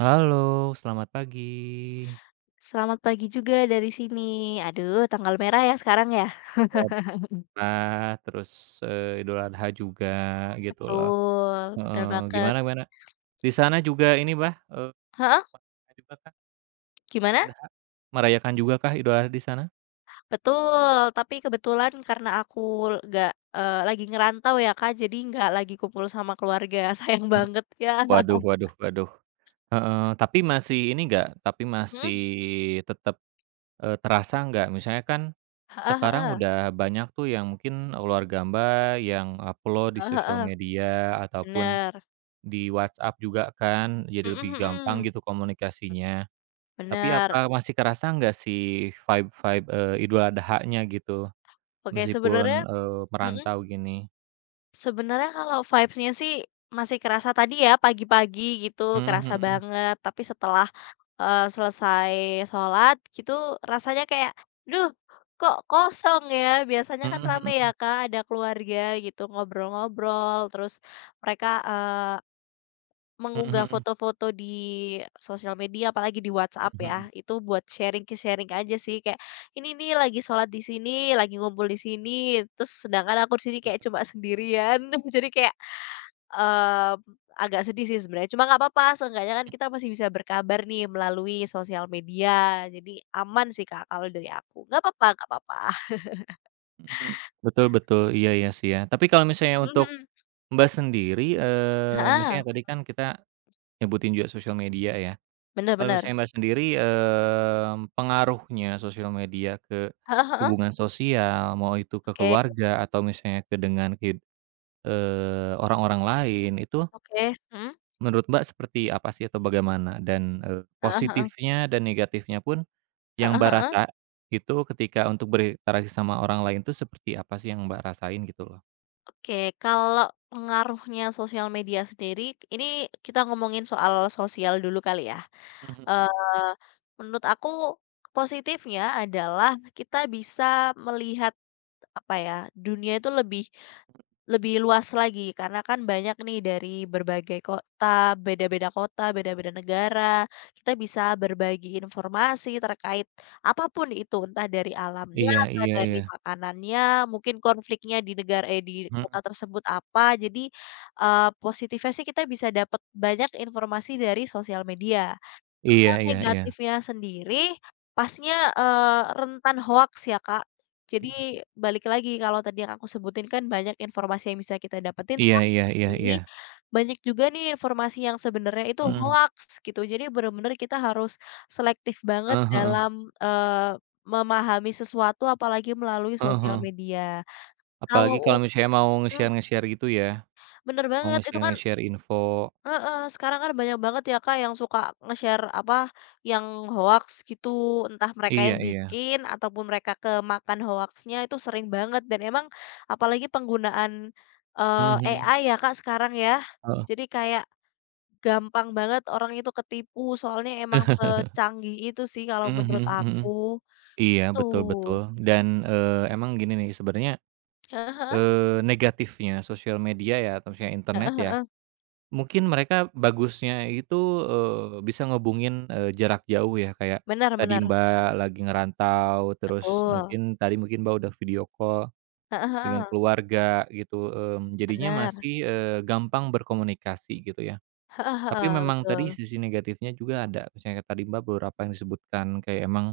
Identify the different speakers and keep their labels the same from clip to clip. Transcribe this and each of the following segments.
Speaker 1: Halo, selamat pagi.
Speaker 2: Selamat pagi juga dari sini. Aduh, tanggal merah ya sekarang ya?
Speaker 1: Selamat, terus, Idul Adha juga gitu loh.
Speaker 2: Betul, bener
Speaker 1: Heeh,
Speaker 2: banget.
Speaker 1: gimana gimana? Di sana juga ini, Bah,
Speaker 2: Heeh,
Speaker 1: merayakan juga kah
Speaker 2: gimana?
Speaker 1: Idul Adha? Merayakan juga kah Idul Adha di sana?
Speaker 2: Betul, tapi kebetulan karena aku nggak, eee, lagi ngerantau ya, Kak, jadi nggak lagi kumpul sama keluarga, sayang
Speaker 1: Mmm,
Speaker 2: banget ya.
Speaker 1: waduh waduh waduh. Heeh, tapi masih ini nggak, tapi masih
Speaker 2: Mhm,
Speaker 1: tetap, terasa nggak? Misalnya kan
Speaker 2: heeh
Speaker 1: sekarang
Speaker 2: heeh,
Speaker 1: udah banyak tuh yang mungkin, luar Samba yang upload di
Speaker 2: heeh
Speaker 1: sosial
Speaker 2: heeh,
Speaker 1: media ataupun
Speaker 2: bener,
Speaker 1: di WhatsApp juga kan, jadi
Speaker 2: mhm
Speaker 1: lebih gampang
Speaker 2: mhm,
Speaker 1: gitu komunikasinya. Tapi
Speaker 2: bener.
Speaker 1: apa masih kerasa nggak sih vibe-vibe, Idul nya gitu?
Speaker 2: Oke,
Speaker 1: Meskipun,
Speaker 2: mhm,
Speaker 1: merantau gini.
Speaker 2: sebenarnya kalau vibes-nya sih masih kerasa tadi ya, pagi-pagi gitu
Speaker 1: Mhm
Speaker 2: kerasa
Speaker 1: mhm.
Speaker 2: banget, tapi setelah selesai sholat gitu rasanya kayak, "Duh, kok kosong ya?" Biasanya kan
Speaker 1: Mhm
Speaker 2: rame ya
Speaker 1: mhm.
Speaker 2: Kak, ada keluarga gitu ngobrol-ngobrol, terus mereka
Speaker 1: Mhm
Speaker 2: mengunggah
Speaker 1: mhm.
Speaker 2: foto-foto di sosial media apalagi di WhatsApp
Speaker 1: Mhm
Speaker 2: ya,
Speaker 1: mhm.
Speaker 2: itu buat sharing aja sih kayak, "Ini nih lagi sholat di sini, lagi ngumpul di sini." Terus sedangkan aku di sini kayak cuma sendirian, jadi kayak Mmm, agak sedih sih sebenarnya, cuma nggak apa-apa, seenggaknya kan kita masih bisa berkabar nih melalui sosial media, jadi aman sih, Kak, kalau dari aku. Nggak apa-apa nggak apa-apa.
Speaker 1: Mhm mhm. Betul betul, iya iya sih ya. Tapi kalau misalnya
Speaker 2: Mhm
Speaker 1: untuk
Speaker 2: mhm.
Speaker 1: Mbak sendiri,
Speaker 2: Heeh,
Speaker 1: misalnya tadi kan kita nyebutin juga sosial media ya.
Speaker 2: bener
Speaker 1: Kalau
Speaker 2: bener.
Speaker 1: misalnya Mbak sendiri, pengaruhnya sosial media ke
Speaker 2: Heeh heeh.
Speaker 1: hubungan sosial, mau itu ke
Speaker 2: Oke
Speaker 1: keluarga atau misalnya ke dengan orang-orang lain, itu
Speaker 2: oke. Mhm.
Speaker 1: menurut Mbak seperti apa sih atau bagaimana? Dan,
Speaker 2: Heeh heeh.
Speaker 1: positifnya dan negatifnya pun yang
Speaker 2: Heeh
Speaker 1: Mbak
Speaker 2: heeh.
Speaker 1: rasa itu ketika untuk berinteraksi sama orang lain tuh seperti apa sih yang Mbak rasain gitu loh?
Speaker 2: Oke, kalau pengaruhnya sosial media sendiri, ini kita ngomongin soal sosial dulu kali ya.
Speaker 1: Mhm
Speaker 2: Eee,
Speaker 1: mhm.
Speaker 2: menurut aku positifnya adalah kita bisa melihat, apa ya, dunia itu lebih lebih luas lagi karena kan banyak nih dari berbagai kota, beda-beda negara. Kita bisa berbagi informasi terkait apapun itu, entah dari alamnya,
Speaker 1: Iya
Speaker 2: entah
Speaker 1: iya
Speaker 2: dari
Speaker 1: iya.
Speaker 2: makanannya, mungkin konfliknya di negara eh di kota
Speaker 1: Mhm.
Speaker 2: tersebut apa. Jadi, positifnya sih kita bisa dapat banyak informasi dari sosial media.
Speaker 1: Iya iya iya.
Speaker 2: Negatifnya sendiri, pasnya, rentan hoaks ya, Kak.
Speaker 1: Mhm.
Speaker 2: Jadi balik lagi kalau tadi yang aku sebutin kan banyak informasi yang bisa kita dapetin,
Speaker 1: Iya iya iya iya.
Speaker 2: tapi banyak juga nih informasi yang sebenarnya itu
Speaker 1: Mhm.
Speaker 2: hoaks gitu. Jadi bener-bener kita harus selektif banget
Speaker 1: Heeh heeh.
Speaker 2: dalam memahami sesuatu apalagi melalui
Speaker 1: Heeh
Speaker 2: sosial
Speaker 1: heeh.
Speaker 2: media. Kalau
Speaker 1: Apalagi
Speaker 2: u
Speaker 1: kalau misalnya mau
Speaker 2: mmm,
Speaker 1: nge-share nge-share gitu ya,
Speaker 2: bener
Speaker 1: mau
Speaker 2: banget, itu
Speaker 1: nge-share
Speaker 2: kan,
Speaker 1: nge-share info.
Speaker 2: heeh, sekarang kan banyak banget ya Kak yang suka nge-share apa, yang hoax gitu, entah mereka
Speaker 1: Iya
Speaker 2: yang
Speaker 1: iya.
Speaker 2: bikin ataupun mereka kemakan hoaxnya itu sering banget, dan emang apalagi penggunaan,
Speaker 1: Mhm
Speaker 2: eee,
Speaker 1: mhm.
Speaker 2: AI ya Kak sekarang ya.
Speaker 1: Heeh.
Speaker 2: Jadi kayak gampang banget orang itu ketipu soalnya emang secanggih itu sih kalau
Speaker 1: Mhm mhm
Speaker 2: menurut
Speaker 1: mhm.
Speaker 2: aku,
Speaker 1: Iya,
Speaker 2: itu.
Speaker 1: betul betul. Dan, emang gini nih sebenarnya,
Speaker 2: Heeh heeh,
Speaker 1: negatifnya sosial media ya atau misalnya internet
Speaker 2: heeh
Speaker 1: ya,
Speaker 2: heeh,
Speaker 1: mungkin mereka bagusnya itu, bisa ngehubungin, jarak jauh ya kayak
Speaker 2: bener
Speaker 1: tadi
Speaker 2: bener,
Speaker 1: Mbak lagi ngerantau, terus
Speaker 2: betul.
Speaker 1: mungkin tadi mungkin Mbak udah video call
Speaker 2: Heeh
Speaker 1: dengan
Speaker 2: heeh,
Speaker 1: keluarga gitu, jadinya
Speaker 2: bener,
Speaker 1: masih, gampang berkomunikasi gitu ya.
Speaker 2: heeh
Speaker 1: Tapi
Speaker 2: heeh,
Speaker 1: memang
Speaker 2: betul.
Speaker 1: tadi sisi negatifnya juga ada, misalnya tadi Mbak beberapa yang disebutkan kayak emang,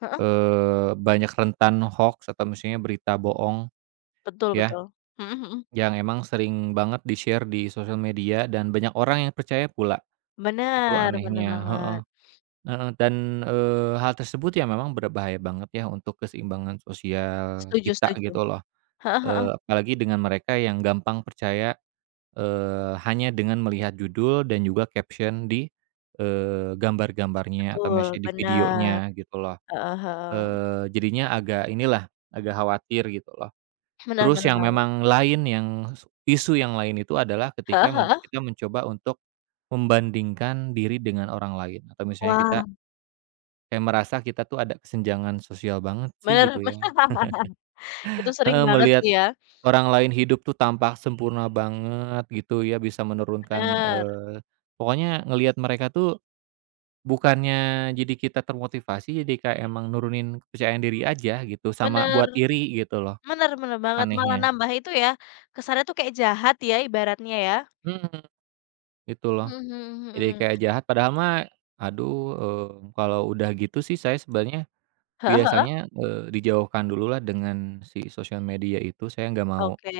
Speaker 2: Heeh.
Speaker 1: banyak rentan hoax atau misalnya berita bohong
Speaker 2: Betul
Speaker 1: ya,
Speaker 2: betul. Mhm mhm.
Speaker 1: yang emang sering banget di-share di sosial media dan banyak orang yang percaya pula, itu
Speaker 2: Bener bener
Speaker 1: anehnya heeh
Speaker 2: banget.
Speaker 1: heeh, dan, hal tersebut ya memang berbahaya banget ya untuk keseimbangan sosial
Speaker 2: Setuju
Speaker 1: kita
Speaker 2: setuju.
Speaker 1: gitu loh,
Speaker 2: Heeh heeh.
Speaker 1: apalagi dengan mereka yang gampang percaya hanya dengan melihat judul dan juga caption di, gambar-gambarnya atau
Speaker 2: Betul,
Speaker 1: misalnya di
Speaker 2: bener.
Speaker 1: videonya gitu loh.
Speaker 2: Heeh heeh.
Speaker 1: Jadinya agak inilah, agak khawatir gitu loh.
Speaker 2: Bener
Speaker 1: Terus
Speaker 2: bener
Speaker 1: yang
Speaker 2: banget.
Speaker 1: memang lain yang isu yang lain itu adalah ketika
Speaker 2: Heeh heeh?
Speaker 1: kita mencoba untuk membandingkan diri dengan orang lain atau misalnya kita
Speaker 2: Wah,
Speaker 1: kayak merasa kita tuh ada kesenjangan sosial banget sih
Speaker 2: bener
Speaker 1: gitu ya.
Speaker 2: bener. Itu sering
Speaker 1: Heeh,
Speaker 2: banget
Speaker 1: melihat
Speaker 2: sih ya.
Speaker 1: orang lain hidup tuh tampak sempurna banget gitu ya, bisa menurunkan,
Speaker 2: Bener
Speaker 1: pokoknya ngelihat mereka tuh bukannya jadi kita termotivasi, jadi kayak emang nurunin kepercayaan diri aja gitu, sama
Speaker 2: bener
Speaker 1: buat iri gitu loh,
Speaker 2: bener bener banget, malah
Speaker 1: anehnya.
Speaker 2: nambah itu ya, kesannya tuh kayak jahat ya ibaratnya ya.
Speaker 1: Mhm, gitu loh.
Speaker 2: Mhm mhm
Speaker 1: Jadi
Speaker 2: mhm.
Speaker 1: kayak jahat padahal mah aduh, eee, kalau udah gitu sih saya sebenarnya
Speaker 2: Heeh heeh?
Speaker 1: biasanya, dijauhkan dululah dengan si sosial media itu, saya nggak mau
Speaker 2: Oke,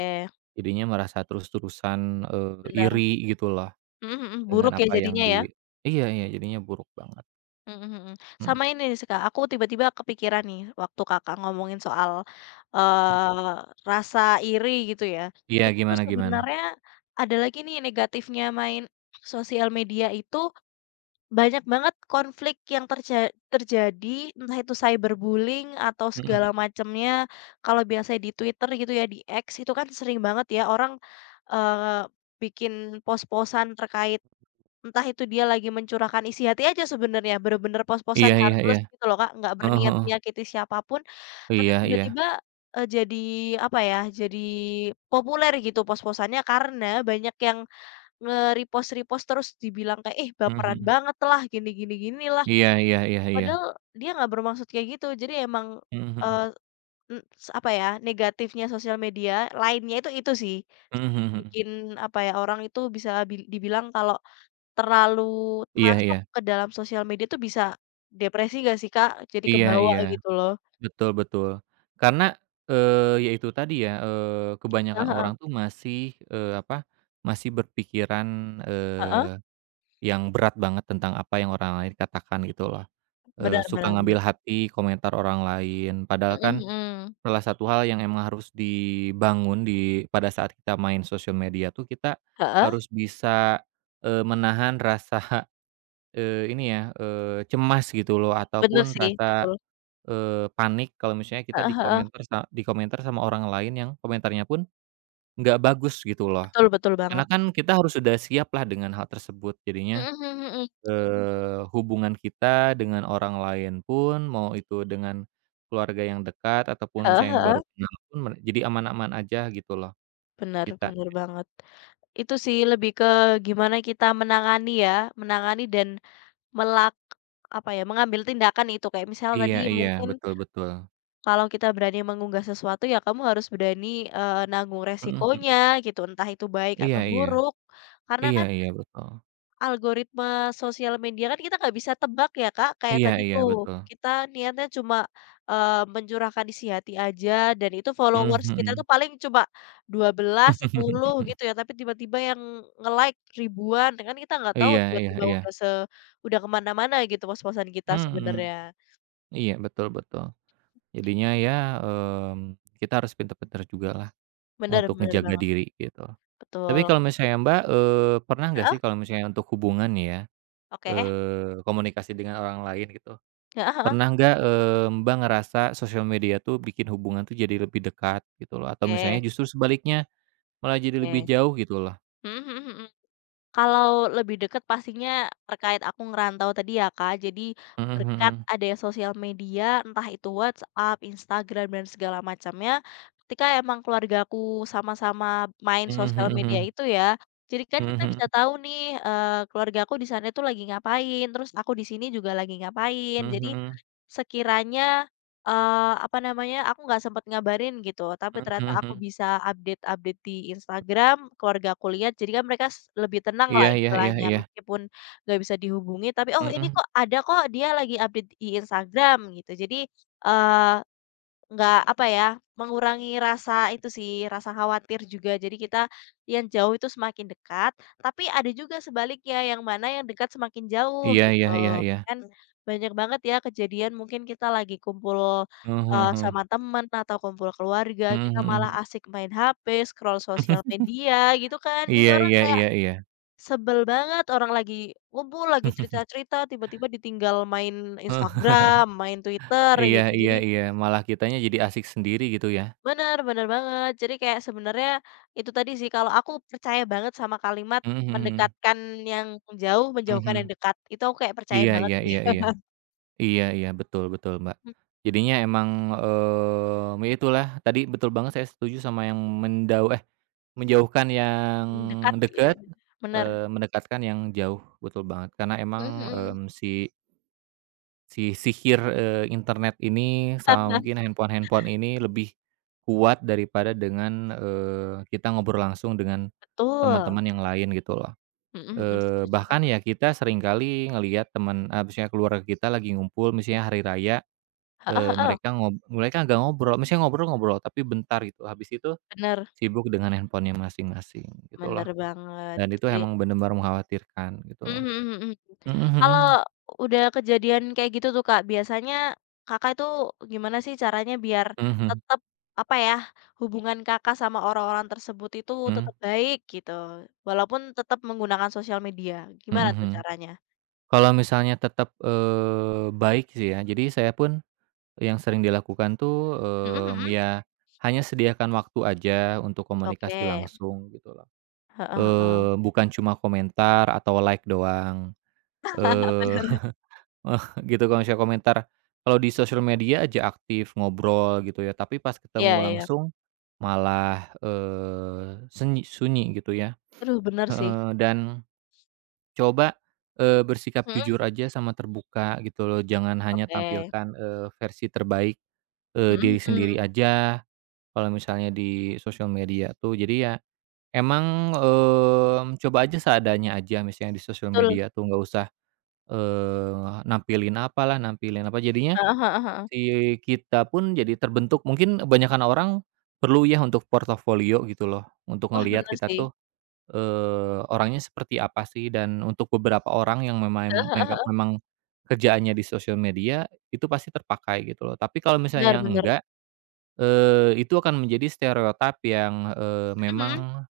Speaker 1: jadinya merasa terus-terusan,
Speaker 2: bener.
Speaker 1: iri gitu loh.
Speaker 2: Mhm mhm. Buruk
Speaker 1: Dengan
Speaker 2: ya
Speaker 1: apa yang
Speaker 2: jadinya ya?
Speaker 1: di, iya iya, jadinya buruk banget,
Speaker 2: Mhm mhm, mhm.
Speaker 1: mhm,
Speaker 2: Sama ini sih, Kak, aku tiba-tiba kepikiran nih waktu Kakak ngomongin soal,
Speaker 1: mmm,
Speaker 2: eee, rasa iri gitu ya,
Speaker 1: iya,
Speaker 2: itu tuh
Speaker 1: gimana gimana?
Speaker 2: sebenarnya ada lagi nih negatifnya main sosial media itu, banyak banget konflik yang terjadi, entah itu cyberbullying atau
Speaker 1: Mhm mhm,
Speaker 2: segala macamnya. Kalau biasanya di Twitter gitu ya, di X itu kan sering banget ya orang, eee, bikin pos-posan terkait. Entah itu dia lagi mencurahkan isi hati aja sebenarnya, bener-bener pos-posan
Speaker 1: iya iya
Speaker 2: harmless
Speaker 1: iya,
Speaker 2: gitu loh, Kak, nggak
Speaker 1: heeh
Speaker 2: berniat
Speaker 1: heeh,
Speaker 2: menyakiti siapapun, tapi
Speaker 1: iya iya,
Speaker 2: tiba-tiba, eee, jadi jadi populer gitu pos-posannya karena banyak yang nge-repost-repost terus dibilang kayak, "Ih,
Speaker 1: mhm
Speaker 2: baperan
Speaker 1: mhm,
Speaker 2: banget lah," gini gini gini lah,
Speaker 1: iya iya iya iya,
Speaker 2: padahal dia nggak bermaksud kayak gitu. Jadi emang,
Speaker 1: mhm mhm,
Speaker 2: eee, m s apa ya, negatifnya sosial media lainnya itu sih,
Speaker 1: mhm mhm mhm,
Speaker 2: bikin, apa ya, orang itu bisa dibilang kalau terlalu
Speaker 1: iya
Speaker 2: masuk
Speaker 1: iya,
Speaker 2: ke dalam sosial media tuh bisa depresi nggak sih, Kak? Jadi
Speaker 1: iya
Speaker 2: kebawa
Speaker 1: iya,
Speaker 2: gitu loh.
Speaker 1: betul betul, karena, ya itu tadi ya,
Speaker 2: Heeh
Speaker 1: kebanyakan
Speaker 2: heeh,
Speaker 1: orang tuh masih, apa, masih berpikiran,
Speaker 2: heeh,
Speaker 1: eee, yang berat banget tentang apa yang orang lain katakan gitu loh,
Speaker 2: benar
Speaker 1: suka
Speaker 2: bener
Speaker 1: ngambil
Speaker 2: bener.
Speaker 1: hati komentar orang lain, padahal
Speaker 2: Mhm
Speaker 1: kan
Speaker 2: mhm.
Speaker 1: salah satu hal yang emang harus dibangun pada saat kita main sosial media tuh kita
Speaker 2: Heeh,
Speaker 1: harus bisa, menahan rasa, ini ya, cemas gitu loh
Speaker 2: bener
Speaker 1: ataupun
Speaker 2: sih,
Speaker 1: rasa,
Speaker 2: betul.
Speaker 1: panik kalau misalnya kita
Speaker 2: Heeh heeh,
Speaker 1: di komentar sama orang lain yang komentarnya pun nggak bagus gitu loh.
Speaker 2: betul betul
Speaker 1: Karena
Speaker 2: banget.
Speaker 1: kan kita harus sudah siap lah dengan hal tersebut jadinya
Speaker 2: Mhm mhm mhm.
Speaker 1: hubungan kita dengan orang lain pun, mau itu dengan keluarga yang dekat ataupun
Speaker 2: Heeh
Speaker 1: misalnya yang
Speaker 2: heeh,
Speaker 1: baru kenal pun jadi aman-aman aja gitu loh
Speaker 2: bener
Speaker 1: kita.
Speaker 2: bener banget. Itu sih lebih ke gimana kita menangani ya, menangani dan melak mengambil tindakan itu, kayak misal
Speaker 1: Iya
Speaker 2: tadi
Speaker 1: iya,
Speaker 2: mungkin
Speaker 1: betul betul.
Speaker 2: kalau kita berani mengunggah sesuatu ya kamu harus berani nanggung
Speaker 1: Mhm mhm.
Speaker 2: resikonya gitu, entah itu baik
Speaker 1: Iya
Speaker 2: atau
Speaker 1: iya.
Speaker 2: buruk. Karena
Speaker 1: Iya
Speaker 2: kan
Speaker 1: iya, betul.
Speaker 2: algoritma sosial media kan kita nggak bisa tebak ya, Kak, kayak
Speaker 1: Iya
Speaker 2: tadi
Speaker 1: iya,
Speaker 2: tuh,
Speaker 1: betul.
Speaker 2: kita niatnya cuma mencurahkan isi hati aja, dan itu
Speaker 1: Mmm,
Speaker 2: followers kita
Speaker 1: mhm.
Speaker 2: tuh paling cuma 12, 10 gitu ya, tapi tiba-tiba yang nge-like ribuan, kan kita nggak tahu
Speaker 1: Iya iya
Speaker 2: tiba-tiba
Speaker 1: iya.
Speaker 2: udah udah kemana mana-mana gitu pos-posan kita
Speaker 1: Mhm.
Speaker 2: sebenarnya.
Speaker 1: Iya, betul betul. Jadinya ya, kita harus pintar-pintar jugalah
Speaker 2: Bener
Speaker 1: untuk
Speaker 2: bener
Speaker 1: ngejaga
Speaker 2: banget,
Speaker 1: diri gitu. Tapi
Speaker 2: betul.
Speaker 1: kalau misalnya Mbak, pernah nggak
Speaker 2: Heeh,
Speaker 1: sih kalau misalnya untuk hubungan ya.
Speaker 2: oke.
Speaker 1: Komunikasi dengan orang lain gitu.
Speaker 2: Heeh heeh.
Speaker 1: Pernah nggak, Mbak ngerasa sosial media tuh bikin hubungan tuh jadi lebih dekat gitu loh, atau misalnya
Speaker 2: Oke
Speaker 1: justru sebaliknya malah jadi
Speaker 2: oke.
Speaker 1: lebih jauh gitu loh?
Speaker 2: Mhm mhm mhm. Kalau lebih dekat pastinya terkait aku ngerantau tadi ya, Kak. Jadi
Speaker 1: Mhm
Speaker 2: berkat
Speaker 1: mhm.
Speaker 2: adanya sosial media, entah itu WhatsApp, Instagram, dan segala macamnya, ketika emang keluargaku sama-sama main
Speaker 1: Mhm
Speaker 2: sosial
Speaker 1: mhm
Speaker 2: media
Speaker 1: mhm.
Speaker 2: itu ya, jadi kan
Speaker 1: Mhm
Speaker 2: kita
Speaker 1: mhm.
Speaker 2: bisa tahu nih keluargaku di sana itu lagi ngapain, terus aku di sini juga lagi ngapain.
Speaker 1: Mhm
Speaker 2: Jadi
Speaker 1: mhm.
Speaker 2: sekiranya aku nggak sempet ngabarin gitu, tapi
Speaker 1: Mhm
Speaker 2: ternyata
Speaker 1: mhm
Speaker 2: aku
Speaker 1: mhm.
Speaker 2: bisa update-update di Instagram, keluarga aku lihat, jadi kan mereka lebih tenang
Speaker 1: Iya
Speaker 2: lah
Speaker 1: iya iya
Speaker 2: istilahnya,
Speaker 1: iya.
Speaker 2: meskipun nggak bisa dihubungi, tapi, "Oh, ini
Speaker 1: Mhm.
Speaker 2: kok ada kok, dia lagi update di Instagram," gitu. Jadi, eee nggak, apa ya, mengurangi rasa itu sih, rasa khawatir juga. Jadi kita yang jauh itu semakin dekat, tapi ada juga sebaliknya, yang mana yang dekat semakin jauh,
Speaker 1: Iya iya
Speaker 2: gitu.
Speaker 1: iya iya.
Speaker 2: Kan banyak banget ya kejadian mungkin kita lagi kumpul,
Speaker 1: Mhm mhm
Speaker 2: eee,
Speaker 1: mhm.
Speaker 2: sama temen atau kumpul keluarga,
Speaker 1: Mhm
Speaker 2: kita
Speaker 1: mhm
Speaker 2: malah
Speaker 1: mhm.
Speaker 2: asik main HP, scroll sosial media, gitu kan. Jadi
Speaker 1: Iya
Speaker 2: orang
Speaker 1: iya
Speaker 2: kayak
Speaker 1: iya iya.
Speaker 2: sebel banget, orang lagi ngumpul, lagi cerita-cerita, tiba-tiba ditinggal main
Speaker 1: Heeh.
Speaker 2: Instagram, main Twitter,
Speaker 1: Iya
Speaker 2: gitu.
Speaker 1: iya
Speaker 2: Jadi.
Speaker 1: iya, malah kitanya jadi asyik sendiri gitu ya?
Speaker 2: Bener bener banget. Jadi kayak sebenarnya itu tadi sih, kalau aku percaya banget sama kalimat
Speaker 1: Mhm mhm mhm.
Speaker 2: mendekatkan yang jauh, menjauhkan
Speaker 1: Mhm.
Speaker 2: yang dekat. Itu aku kayak percaya
Speaker 1: Iya
Speaker 2: banget
Speaker 1: iya
Speaker 2: sih.
Speaker 1: iya iya. Iya iya, betul betul, Mbak. Jadinya emang, ya itulah tadi betul banget saya setuju sama yang menjauhkan yang
Speaker 2: Mhm, dekat gitu,
Speaker 1: dekat,
Speaker 2: bener.
Speaker 1: mendekatkan yang jauh, betul banget. Karena emang,
Speaker 2: Mhm mhm.
Speaker 1: si si sihir, internet ini sama mungkin handphone-handphone ini lebih kuat daripada dengan, kita ngobrol langsung dengan
Speaker 2: Betul.
Speaker 1: teman-teman yang lain gitu loh.
Speaker 2: Mhm mhm, setuju
Speaker 1: Bahkan
Speaker 2: banget.
Speaker 1: ya kita seringkali ngelihat teman maksudnya keluarga kita lagi ngumpul misalnya hari raya.
Speaker 2: Heeh heeh,
Speaker 1: Mereka mereka agak ngobrol maksudnya ngobrol-ngobrol, tapi bentar gitu, habis itu
Speaker 2: bener,
Speaker 1: sibuk dengan handphone-nya masing-masing, gitu loh.
Speaker 2: bener banget.
Speaker 1: Dan itu
Speaker 2: Jadi.
Speaker 1: emang bener-bener mengkhawatirkan, gitu
Speaker 2: Mhm
Speaker 1: loh.
Speaker 2: mhm mhm, mhm.
Speaker 1: Mhm mhm.
Speaker 2: Kalau udah kejadian kayak gitu tuh, Kak, biasanya Kakak itu gimana sih caranya biar
Speaker 1: Mhm
Speaker 2: tetap, apa ya, hubungan Kakak sama orang-orang tersebut itu
Speaker 1: mhm.
Speaker 2: tetap baik gitu, walaupun tetap menggunakan sosial media,
Speaker 1: Mhm
Speaker 2: gimana tuh
Speaker 1: mhm.
Speaker 2: caranya?
Speaker 1: Kalau misalnya tetap, baik sih ya, jadi saya pun yang sering dilakukan tuh,
Speaker 2: Mhm mhm.
Speaker 1: ya hanya sediakan waktu aja untuk komunikasi
Speaker 2: Oke.
Speaker 1: langsung, gitu loh.
Speaker 2: Heeh heeh.
Speaker 1: Bukan cuma komentar atau like doang, eee
Speaker 2: Bener.
Speaker 1: Eh, gitu kalau misalnya komentar, kalau di sosial media aja aktif ngobrol gitu ya, tapi pas
Speaker 2: Iya
Speaker 1: ketemu
Speaker 2: iya.
Speaker 1: langsung malah, sunyi gitu ya,
Speaker 2: Aduh, bener sih.
Speaker 1: heeh, dan coba, bersikap
Speaker 2: Mhm.
Speaker 1: jujur aja sama terbuka gitu loh, jangan hanya
Speaker 2: Oke.
Speaker 1: tampilkan, versi terbaik,
Speaker 2: Mhm
Speaker 1: diri
Speaker 2: mhm.
Speaker 1: sendiri aja kalau misalnya di sosial media tuh. Jadi ya emang, coba aja seadanya aja misalnya di sosial
Speaker 2: Betul.
Speaker 1: media tuh, nggak usah, nampilin apalah, nampilin apa, jadinya
Speaker 2: Heeh heeh heeh.
Speaker 1: Si kita pun jadi terbentuk mungkin kebanyakan orang perlu ya untuk portofolio gitu loh, untuk
Speaker 2: Wah,
Speaker 1: ngelihat
Speaker 2: bener
Speaker 1: kita
Speaker 2: sih.
Speaker 1: tuh, orangnya seperti apa sih dan untuk beberapa orang yang
Speaker 2: Heeh
Speaker 1: memang
Speaker 2: heeh heeh.
Speaker 1: memang kerjaannya di sosial media itu pasti terpakai gitu loh. Tapi kalau
Speaker 2: Bener
Speaker 1: misalnya yang
Speaker 2: bener.
Speaker 1: enggak, itu akan menjadi stereotip yang,
Speaker 2: Mhm mhm.
Speaker 1: memang,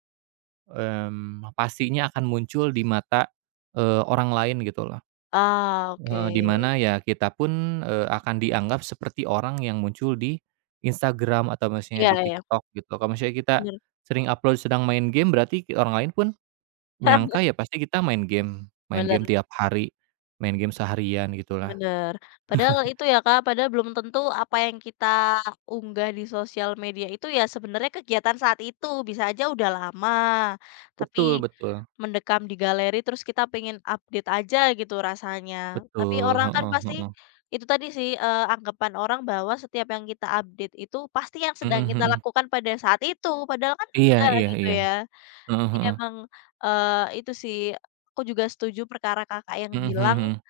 Speaker 1: pastinya akan muncul di mata, orang lain gitu loh.
Speaker 2: Ah, oke.
Speaker 1: Heeh, di mana ya kita pun, akan dianggap seperti orang yang muncul di Instagram atau misalnya
Speaker 2: Iya
Speaker 1: di
Speaker 2: iya,
Speaker 1: TikTok gitu. Kalau misalnya kita
Speaker 2: bener.
Speaker 1: sering upload sedang main game, berarti orang lain pun nyangka ya pasti kita main
Speaker 2: Bener
Speaker 1: game tiap hari, main game seharian gitulah.
Speaker 2: bener. Padahal itu ya, Kak, padahal belum tentu apa yang kita unggah di sosial media itu ya sebenarnya kegiatan saat itu, bisa aja udah lama, tapi
Speaker 1: Betul betul
Speaker 2: mendekam di galeri terus kita pengen update aja gitu rasanya. Tapi
Speaker 1: betul,
Speaker 2: orang kan
Speaker 1: heeh
Speaker 2: pasti
Speaker 1: heeh.
Speaker 2: itu tadi sih, anggapan orang bahwa setiap yang kita update itu pasti yang
Speaker 1: Mhm
Speaker 2: sedang kita
Speaker 1: mhm.
Speaker 2: lakukan pada saat itu, padahal kan
Speaker 1: Iya
Speaker 2: enggak
Speaker 1: iya
Speaker 2: gitu
Speaker 1: iya.
Speaker 2: ya.
Speaker 1: Heeh
Speaker 2: Jadi
Speaker 1: heeh.
Speaker 2: emang, itu sih, aku juga setuju perkara Kakak yang
Speaker 1: Mhm mhm
Speaker 2: bilang,
Speaker 1: mhm.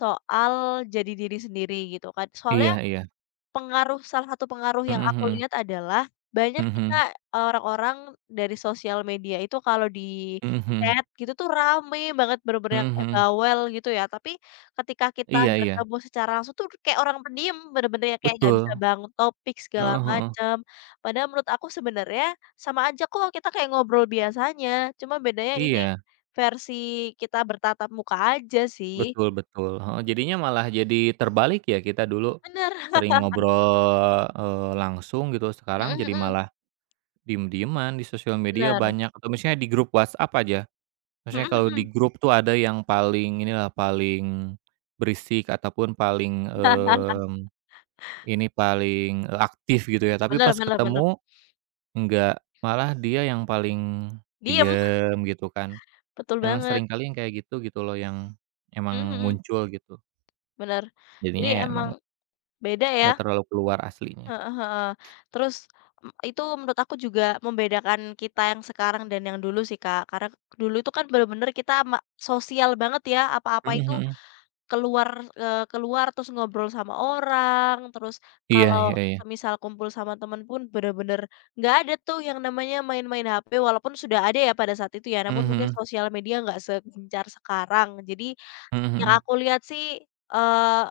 Speaker 2: soal jadi diri sendiri gitu kan. Soalnya
Speaker 1: Iya iya.
Speaker 2: Salah satu pengaruh yang
Speaker 1: Mhm
Speaker 2: aku
Speaker 1: mhm.
Speaker 2: lihat adalah, banyak
Speaker 1: Mhm
Speaker 2: nih
Speaker 1: mhm.
Speaker 2: Kak, orang-orang dari sosial media itu kalau di
Speaker 1: Mhm mhm.
Speaker 2: chat gitu tuh rame banget, bener-bener
Speaker 1: Mhm
Speaker 2: yang kayak
Speaker 1: mhm.
Speaker 2: bawel gitu ya. Tapi ketika kita
Speaker 1: Iya iya.
Speaker 2: bertemu secara langsung tuh kayak orang pendiam, bener-bener yang kayak nggak bisa
Speaker 1: Betul.
Speaker 2: bangun topik segala
Speaker 1: Heeh heeh.
Speaker 2: macam. Padahal menurut aku sebenarnya sama aja kok kita kayak ngobrol biasanya, cuma bedanya ini
Speaker 1: Iya.
Speaker 2: versi kita bertatap muka aja sih.
Speaker 1: Betul betul, heeh, jadinya malah jadi terbalik ya kita dulu
Speaker 2: Bener.
Speaker 1: sering ngobrol, langsung gitu sekarang
Speaker 2: Mhm
Speaker 1: jadi
Speaker 2: mhm,
Speaker 1: malah diem-dieman di sosial media
Speaker 2: bener.
Speaker 1: banyak atau misalnya di grup WhatsApp aja, maksudnya
Speaker 2: Mhm
Speaker 1: kalau di
Speaker 2: mhm.
Speaker 1: grup tuh ada yang paling inilah paling berisik ataupun paling, ini paling, aktif gitu ya tapi
Speaker 2: Bener
Speaker 1: pas
Speaker 2: bener bener.
Speaker 1: ketemu enggak, malah dia yang paling
Speaker 2: Diem,
Speaker 1: diem gitu kan,
Speaker 2: betul
Speaker 1: emang
Speaker 2: banget.
Speaker 1: sering kali yang kayak gitu gitu loh yang
Speaker 2: Mhm
Speaker 1: emang
Speaker 2: mhm,
Speaker 1: muncul gitu
Speaker 2: bener. Jadi
Speaker 1: jadinya ya emang
Speaker 2: emang beda ya,
Speaker 1: nggak terlalu keluar aslinya.
Speaker 2: heeh heeh. Terus, itu menurut aku juga membedakan kita yang sekarang dan yang dulu sih, Kak. Karena dulu itu kan bener-bener kita sosial banget ya, apa-apa
Speaker 1: Mhm
Speaker 2: itu
Speaker 1: mhm.
Speaker 2: keluar, keluar terus ngobrol sama orang, terus
Speaker 1: Iya
Speaker 2: kalau
Speaker 1: iya iya.
Speaker 2: semisal kumpul sama temen pun bener-bener nggak ada tuh yang namanya main-main HP, walaupun sudah ada ya pada saat itu ya,
Speaker 1: Mhm
Speaker 2: namun mungkin
Speaker 1: mhm.
Speaker 2: sosial media nggak segencar sekarang. Jadi
Speaker 1: Mhm
Speaker 2: yang
Speaker 1: mhm.
Speaker 2: aku lihat sih, eee,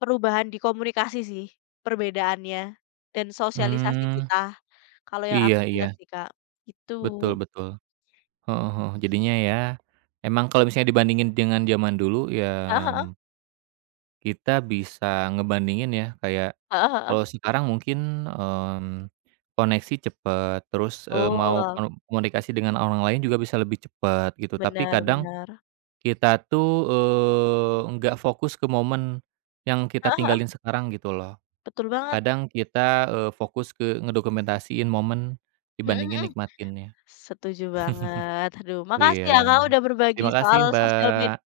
Speaker 2: perubahan di komunikasi sih, perbedaannya, dan sosialisasi
Speaker 1: Mmm,
Speaker 2: kita, kalau yang
Speaker 1: iya
Speaker 2: aku lihat
Speaker 1: iya.
Speaker 2: sih, Kak, itu.
Speaker 1: Betul betul. Heeh heeh. Jadinya ya, emang kalau misalnya dibandingin dengan zaman dulu ya,
Speaker 2: Heeh heeh.
Speaker 1: kita bisa ngebandingin ya, kayak
Speaker 2: Heeh heeh.
Speaker 1: kalau sekarang mungkin, mmm, koneksi cepet, terus, mau
Speaker 2: Betul.
Speaker 1: komunikasi dengan orang lain juga bisa lebih cepet gitu, tapi
Speaker 2: Bener
Speaker 1: kadang
Speaker 2: bener.
Speaker 1: kita tuh, nggak fokus ke momen yang kita
Speaker 2: Heeh heeh.
Speaker 1: tinggalin sekarang gitu loh.
Speaker 2: Betul banget.
Speaker 1: Kadang kita, fokus ke ngedokumentasiin momen
Speaker 2: Mhm
Speaker 1: dibandingin
Speaker 2: mhm.
Speaker 1: nikmatinnya.
Speaker 2: Setuju banget. Aduh,
Speaker 1: Iya.
Speaker 2: makasih ya, Kak, udah berbagi
Speaker 1: Terima kasih,
Speaker 2: soal sosial media.
Speaker 1: Mbak.